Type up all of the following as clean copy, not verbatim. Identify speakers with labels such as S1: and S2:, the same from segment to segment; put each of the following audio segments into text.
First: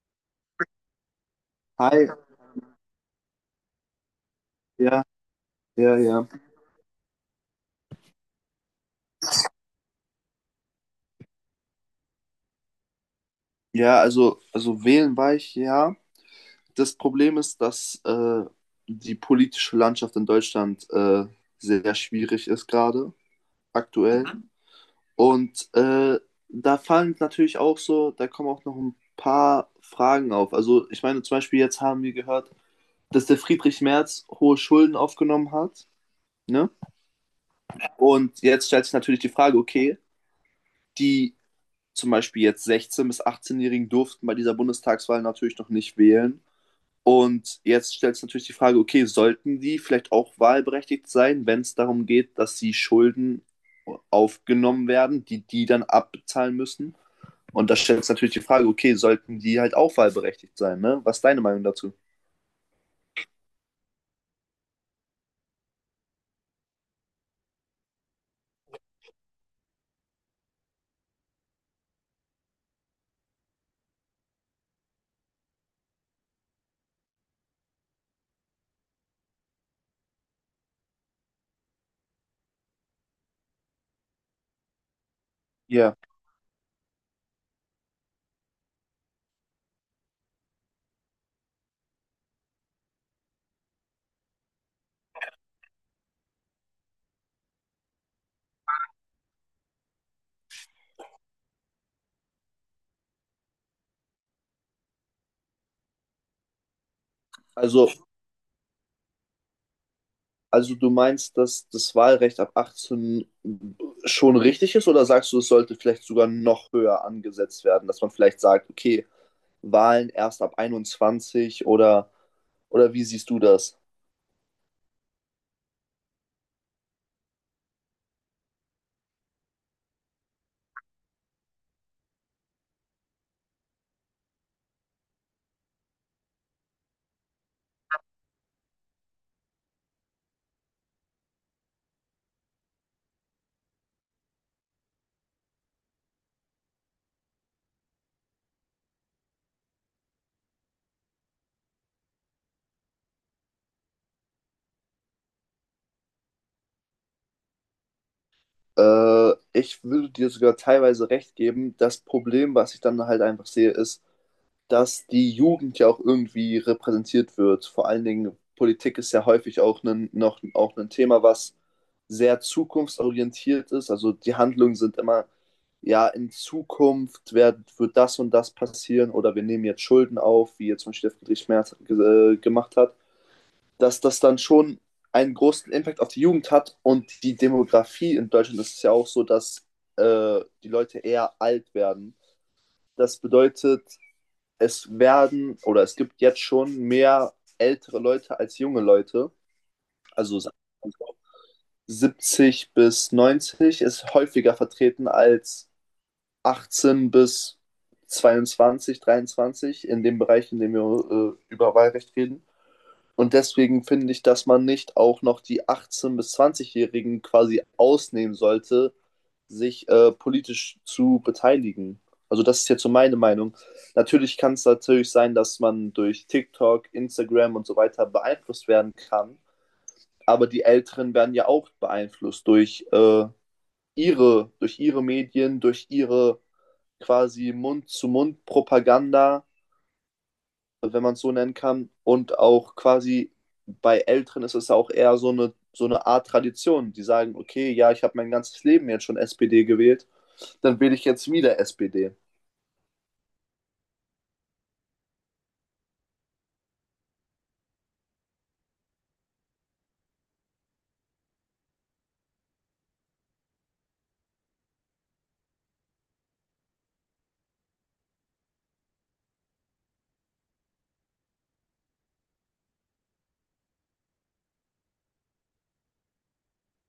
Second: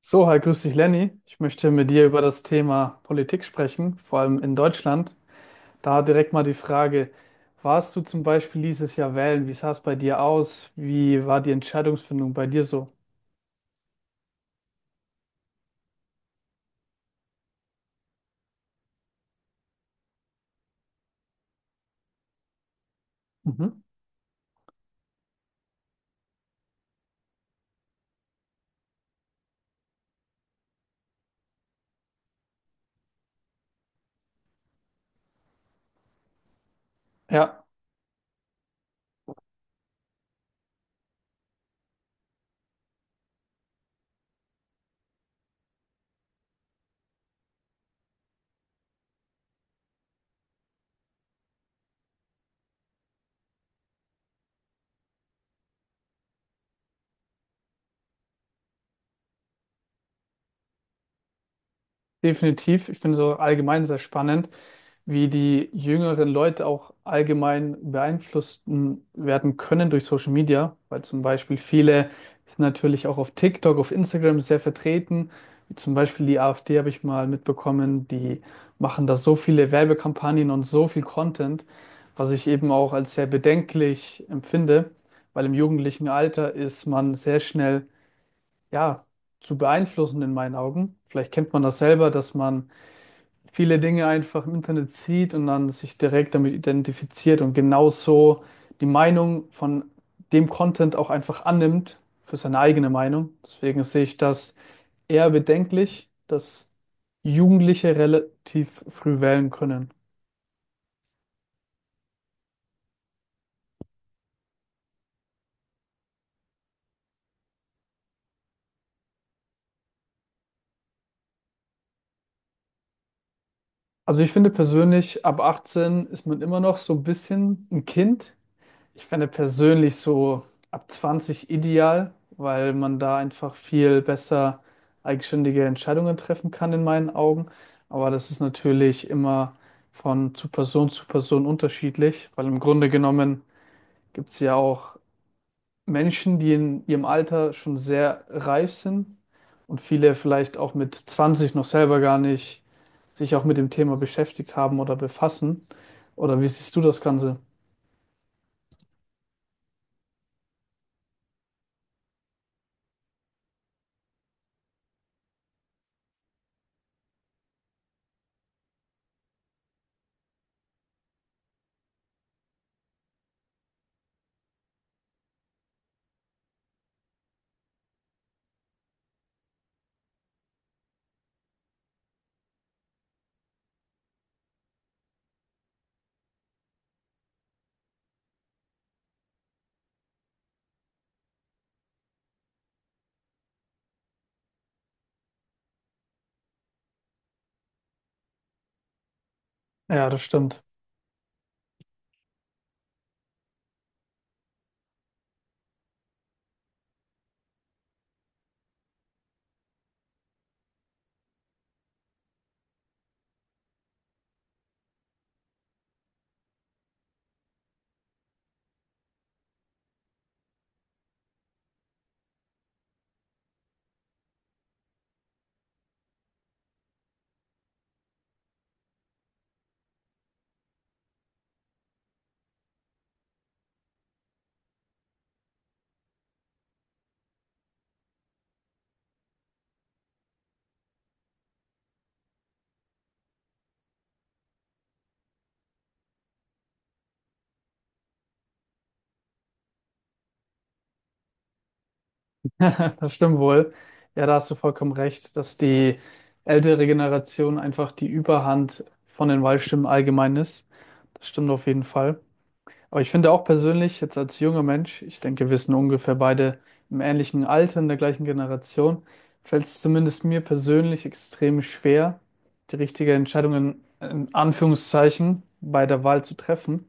S1: So, hi, grüß dich, Lenny. Ich möchte mit dir
S2: Hi,
S1: über das Thema Politik sprechen, vor allem in
S2: ja,
S1: Deutschland.
S2: ja,
S1: Da
S2: ja.
S1: direkt mal die Frage, warst du zum Beispiel dieses Jahr wählen? Wie sah es bei dir aus? Wie war die Entscheidungsfindung bei dir so?
S2: Ja, also wählen war ich, ja. Das Problem ist, dass die politische Landschaft in Deutschland sehr schwierig ist gerade,
S1: Mhm.
S2: aktuell. Mhm. Und da fallen natürlich auch so, da kommen auch noch ein paar Fragen auf. Also ich meine, zum Beispiel jetzt haben wir gehört, dass der Friedrich Merz hohe Schulden aufgenommen hat, ne?
S1: Ja,
S2: Und jetzt stellt sich natürlich die Frage, okay, die zum Beispiel jetzt 16- bis 18-Jährigen durften bei dieser Bundestagswahl natürlich noch nicht wählen. Und jetzt stellt sich natürlich die Frage, okay, sollten die vielleicht auch wahlberechtigt sein, wenn es darum geht, dass sie Schulden aufgenommen werden, die die dann abbezahlen müssen? Und da stellt sich natürlich die Frage, okay, sollten die halt auch wahlberechtigt sein, ne? Was ist deine Meinung dazu?
S1: definitiv. Ich finde es so allgemein sehr spannend, wie die jüngeren Leute auch allgemein beeinflusst werden können durch Social Media, weil zum Beispiel viele sind natürlich auch auf TikTok, auf Instagram sehr vertreten, wie zum Beispiel die AfD, habe ich mal mitbekommen, die machen da so viele Werbekampagnen und so viel Content, was ich eben auch als sehr bedenklich empfinde, weil im
S2: Ja, yeah.
S1: jugendlichen Alter ist man sehr schnell, ja, zu beeinflussen in meinen Augen. Vielleicht kennt man das selber, dass man viele Dinge einfach im Internet sieht und dann sich direkt damit identifiziert und genauso die Meinung von dem Content auch einfach annimmt für seine eigene Meinung. Deswegen sehe ich das eher bedenklich, dass
S2: Also
S1: Jugendliche relativ früh wählen können.
S2: Also du meinst, dass das Wahlrecht ab 18 schon richtig ist oder sagst du, es sollte vielleicht sogar noch höher angesetzt werden, dass man vielleicht sagt, okay, Wahlen erst ab 21 oder wie siehst du das?
S1: Also ich finde persönlich, ab 18 ist man immer noch so ein bisschen ein Kind. Ich fände persönlich so ab 20 ideal, weil man da einfach viel besser eigenständige Entscheidungen treffen kann in meinen Augen. Aber das ist natürlich immer von zu Person unterschiedlich, weil im Grunde genommen gibt es ja auch Menschen, die in ihrem Alter schon sehr reif sind, und viele vielleicht auch mit 20 noch selber gar nicht sich auch mit dem Thema beschäftigt haben oder befassen. Oder wie siehst du das Ganze?
S2: Ich würde dir sogar teilweise recht geben. Das Problem, was ich dann halt einfach sehe, ist, dass die Jugend ja auch irgendwie repräsentiert wird. Vor allen Dingen Politik ist ja häufig auch ein, noch auch ein Thema, was sehr zukunftsorientiert ist. Also die Handlungen sind immer, ja, in Zukunft wird das und das passieren oder wir nehmen jetzt Schulden auf, wie jetzt zum Beispiel der Friedrich Merz gemacht hat, dass das dann schon einen großen Impact auf die Jugend hat und die Demografie in Deutschland ist ja auch so, dass die Leute eher alt werden. Das bedeutet, es werden oder es gibt jetzt schon mehr ältere Leute als junge Leute.
S1: Ja, das
S2: Also
S1: stimmt.
S2: 70 bis 90 ist häufiger vertreten als 18 bis 22, 23 in dem Bereich, in dem wir über Wahlrecht reden. Und deswegen finde ich, dass man nicht auch noch die 18- bis 20-Jährigen quasi ausnehmen sollte, sich politisch zu beteiligen. Also das ist jetzt so meine Meinung. Natürlich kann es natürlich sein, dass man durch TikTok, Instagram und so weiter beeinflusst werden kann, aber die Älteren werden ja auch beeinflusst durch durch ihre Medien, durch ihre quasi Mund-zu-Mund-Propaganda, wenn man es so nennen kann. Und auch quasi bei Älteren ist es ja auch eher so eine Art Tradition. Die sagen, okay, ja, ich habe mein ganzes Leben jetzt schon SPD gewählt, dann wähle ich jetzt wieder SPD.
S1: Das stimmt wohl. Ja, da hast du vollkommen recht, dass die ältere Generation einfach die Überhand von den Wahlstimmen allgemein ist. Das stimmt auf jeden Fall. Aber ich finde auch persönlich, jetzt als junger Mensch, ich denke, wir sind ungefähr beide im ähnlichen Alter, in der gleichen Generation, fällt es zumindest mir persönlich extrem schwer, die richtige Entscheidung in Anführungszeichen bei der Wahl zu treffen.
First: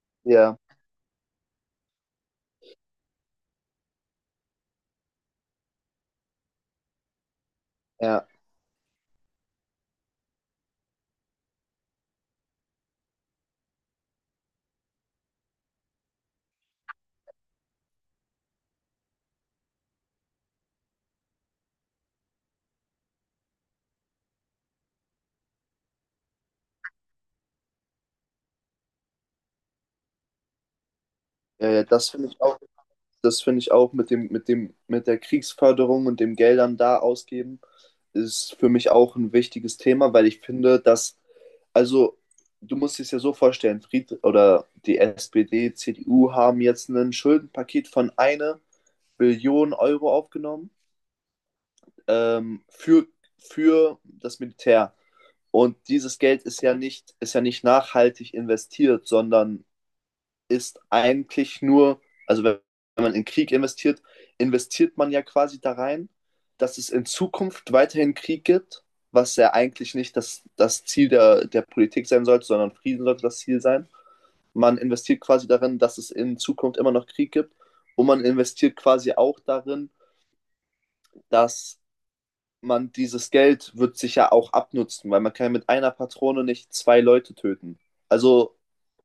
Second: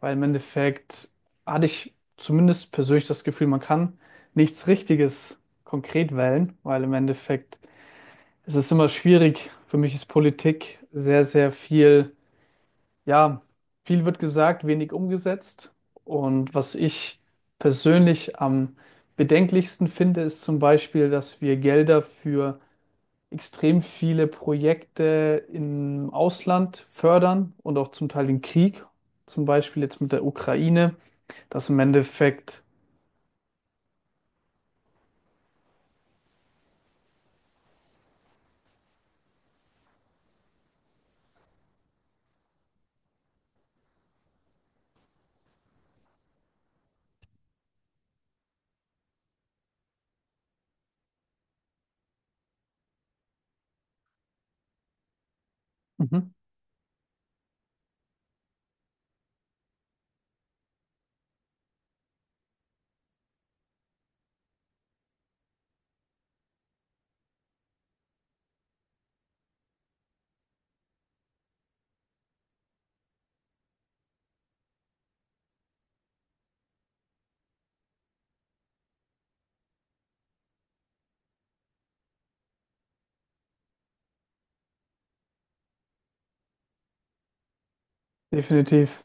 S1: Weil im
S2: Ja,
S1: Endeffekt hatte ich zumindest persönlich das Gefühl, man kann nichts Richtiges konkret wählen, weil im Endeffekt
S2: ja,
S1: ist es immer schwierig. Für mich ist Politik sehr, sehr viel, ja, viel wird gesagt, wenig umgesetzt. Und was ich persönlich am bedenklichsten finde, ist zum Beispiel, dass wir Gelder für extrem viele Projekte im Ausland fördern und auch zum Teil den Krieg, zum Beispiel jetzt mit der Ukraine. Das
S2: ja,
S1: im
S2: ja, das finde ich auch,
S1: Endeffekt
S2: das finde ich auch mit der Kriegsförderung und dem Geldern da ausgeben, ist für mich auch ein wichtiges Thema, weil ich finde, also du musst es ja so vorstellen, Fried oder die SPD, CDU haben jetzt ein Schuldenpaket von eine Billionen Euro aufgenommen ähm, für, für das Militär. Und dieses
S1: mhm.
S2: Geld ist ja nicht nachhaltig investiert, sondern ist eigentlich nur, also wenn man in Krieg investiert, investiert man ja quasi da rein, dass es in Zukunft weiterhin Krieg gibt, was ja eigentlich nicht das Ziel der Politik sein sollte, sondern Frieden sollte das Ziel sein. Man investiert quasi darin, dass es in Zukunft immer noch Krieg gibt und man investiert quasi auch darin, dass man dieses Geld wird sich ja auch abnutzen, weil man kann ja mit einer Patrone nicht zwei Leute töten. Also
S1: Definitiv,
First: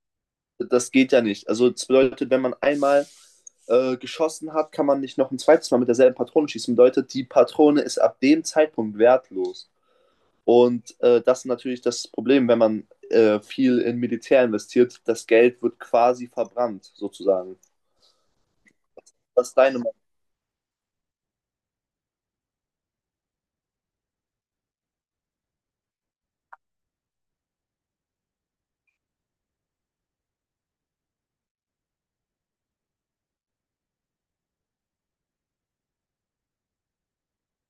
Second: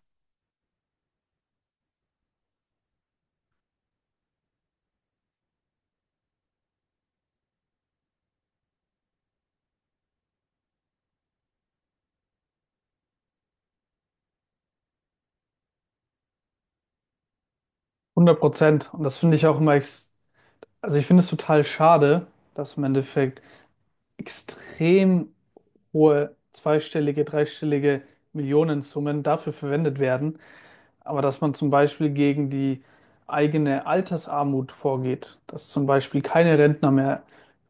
S2: das geht ja nicht. Also das bedeutet, wenn man einmal geschossen hat, kann man nicht noch ein zweites Mal mit derselben Patrone schießen. Bedeutet, die Patrone ist ab dem Zeitpunkt wertlos. Und das ist natürlich das Problem, wenn man viel in Militär investiert. Das Geld wird quasi verbrannt, sozusagen.
S1: 100%. Und das finde ich
S2: Das ist
S1: auch immer,
S2: deine Meinung.
S1: ex also ich finde es total schade, dass im Endeffekt extrem hohe zweistellige, dreistellige Millionensummen dafür verwendet werden, aber dass man zum Beispiel gegen die eigene Altersarmut vorgeht, dass zum Beispiel keine Rentner mehr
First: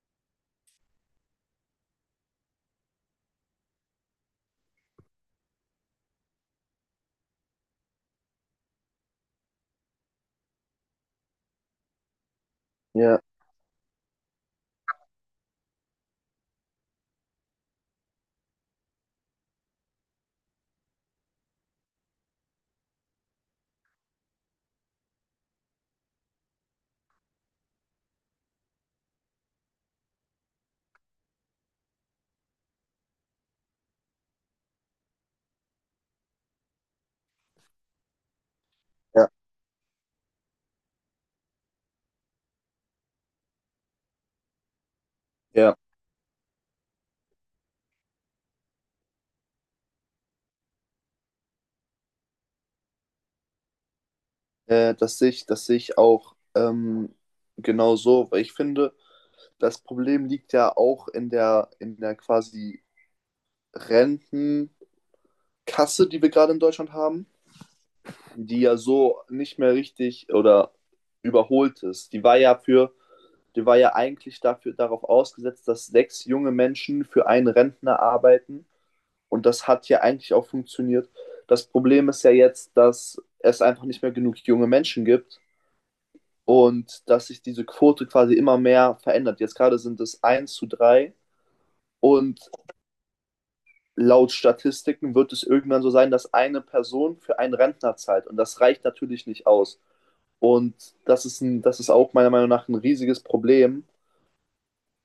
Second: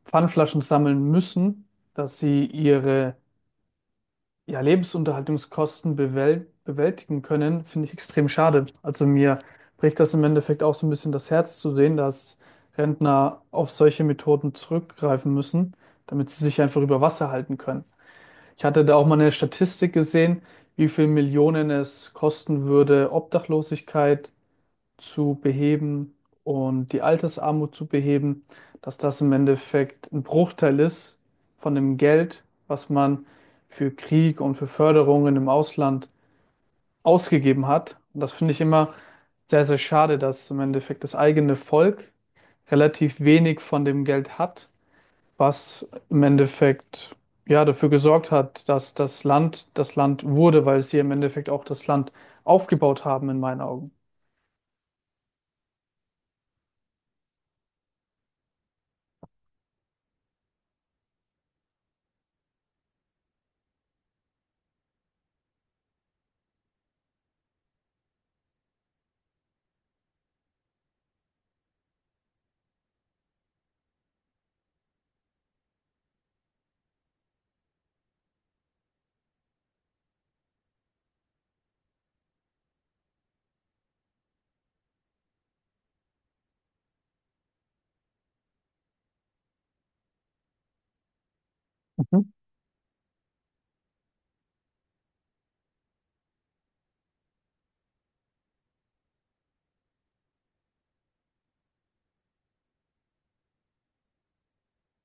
S1: Pfandflaschen sammeln müssen, dass sie ihre, ja, Lebensunterhaltungskosten bewältigen können, finde ich extrem schade. Also mir bricht das im Endeffekt auch so ein bisschen das Herz zu sehen, dass
S2: Ja,
S1: Rentner auf solche Methoden zurückgreifen müssen, damit sie sich einfach über Wasser halten können. Ich hatte da auch mal eine Statistik gesehen, wie viel Millionen es kosten würde, Obdachlosigkeit zu beheben und die Altersarmut zu beheben, dass das im Endeffekt ein Bruchteil ist von dem Geld, was man für Krieg und für Förderungen im Ausland ausgegeben hat. Und das finde ich immer
S2: ja,
S1: sehr, sehr schade, dass im Endeffekt das eigene Volk relativ wenig von dem Geld hat,
S2: ja.
S1: was im Endeffekt ja dafür gesorgt hat, dass das Land wurde, weil sie im Endeffekt auch das Land aufgebaut haben, in meinen Augen.
S2: Das sehe ich, das sehe ich, auch genau so, weil ich finde, das Problem liegt ja auch in der quasi Rentenkasse, die wir gerade in Deutschland haben, die ja so nicht mehr richtig oder überholt ist. Die war ja eigentlich dafür darauf ausgesetzt, dass sechs junge Menschen für einen Rentner arbeiten. Und das hat ja eigentlich auch funktioniert. Das Problem ist ja jetzt, dass es einfach nicht mehr genug junge Menschen gibt und dass sich diese Quote quasi immer mehr verändert. Jetzt gerade sind es 1:3 und laut Statistiken wird es irgendwann so sein, dass eine Person für einen Rentner zahlt. Und das reicht natürlich nicht aus. Und das ist auch meiner Meinung nach ein riesiges Problem,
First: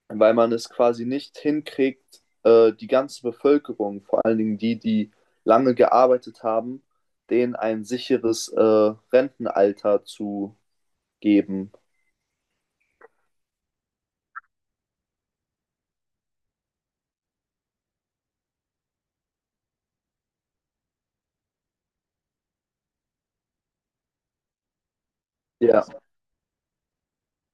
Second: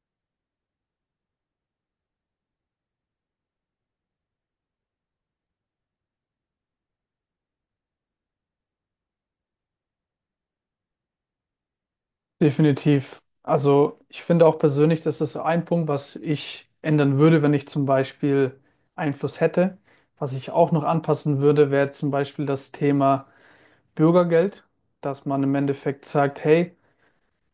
S2: weil man es quasi nicht hinkriegt, die ganze Bevölkerung, vor allen Dingen die, die lange gearbeitet haben, denen ein sicheres Rentenalter zu geben.
S1: Definitiv. Also ich finde auch persönlich, das ist ein Punkt, was ich ändern würde, wenn ich zum Beispiel Einfluss hätte. Was ich auch noch anpassen würde, wäre zum Beispiel das Thema Bürgergeld, dass man im
S2: Ja,
S1: Endeffekt sagt, hey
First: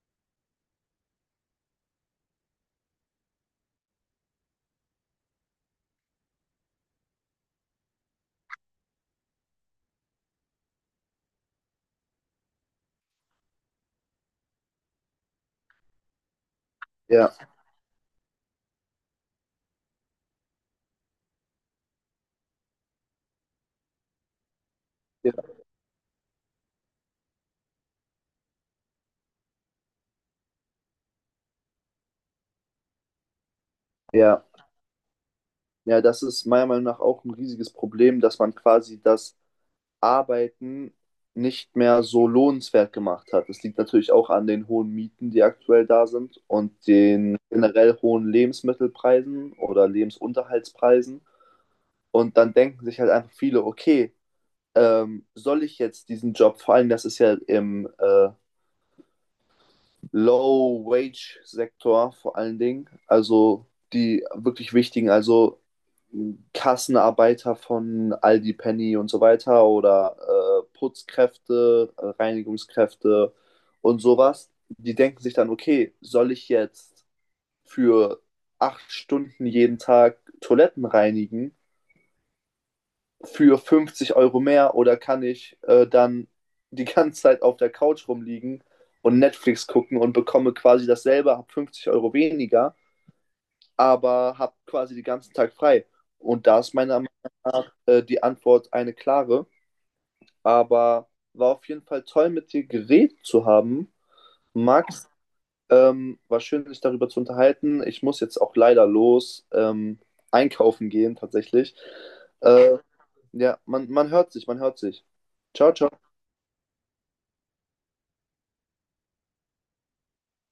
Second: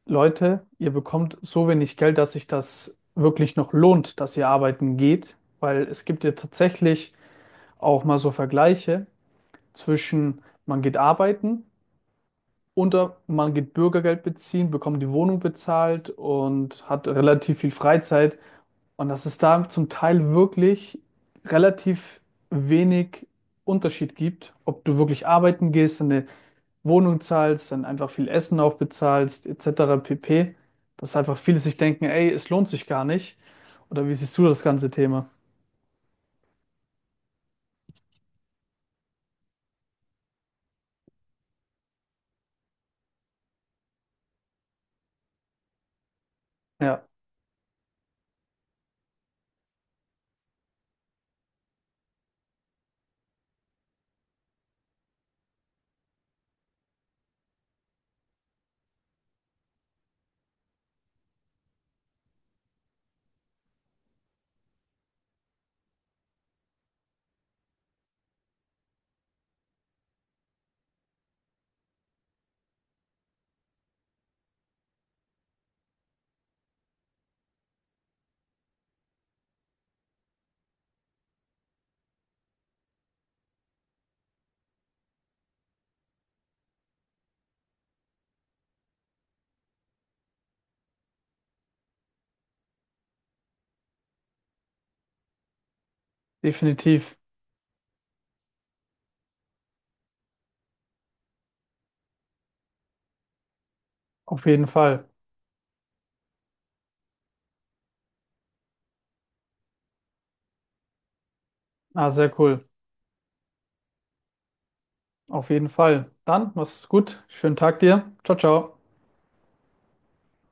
S1: Leute, ihr bekommt so wenig Geld, dass sich das wirklich noch lohnt, dass ihr arbeiten geht, weil es gibt ja tatsächlich auch mal so Vergleiche zwischen, man geht arbeiten unter, man geht Bürgergeld beziehen, bekommt die Wohnung bezahlt und hat
S2: ja,
S1: relativ viel Freizeit. Und dass es da zum Teil wirklich relativ wenig Unterschied gibt, ob du wirklich
S2: ja,
S1: arbeiten gehst, eine Wohnung zahlst, dann einfach viel Essen auch bezahlst, etc. pp. Dass einfach viele sich denken, ey, es lohnt sich gar nicht. Oder wie siehst
S2: ja.
S1: du das ganze Thema?
S2: Ja, das ist meiner Meinung nach auch ein riesiges Problem, dass man quasi das Arbeiten nicht mehr so lohnenswert gemacht hat. Das liegt natürlich auch an den hohen Mieten, die aktuell da sind, und
S1: Ja,
S2: den generell hohen Lebensmittelpreisen oder Lebensunterhaltspreisen. Und dann denken sich halt einfach viele, okay, soll ich jetzt diesen Job, vor allem das ist ja im Low-Wage-Sektor vor allen Dingen. Also die wirklich wichtigen, also Kassenarbeiter von Aldi, Penny und so weiter oder Putzkräfte, Reinigungskräfte und sowas. Die denken sich dann, okay, soll ich jetzt für 8 Stunden jeden Tag Toiletten reinigen? Für 50 Euro mehr oder kann ich dann die ganze Zeit auf der Couch rumliegen und Netflix gucken und bekomme quasi dasselbe, habe 50 Euro weniger, aber habe quasi den ganzen Tag frei. Und da ist meine
S1: definitiv.
S2: die Antwort eine klare. Aber war auf jeden Fall toll, mit dir geredet zu haben.
S1: Auf jeden Fall.
S2: Max, war schön, sich darüber zu unterhalten. Ich muss jetzt auch leider los, einkaufen gehen, tatsächlich.
S1: Ah, sehr cool.
S2: Äh, ja, man hört sich, man hört sich.
S1: Auf jeden
S2: Ciao, ciao.
S1: Fall. Dann, mach's gut. Schönen Tag dir. Ciao, ciao.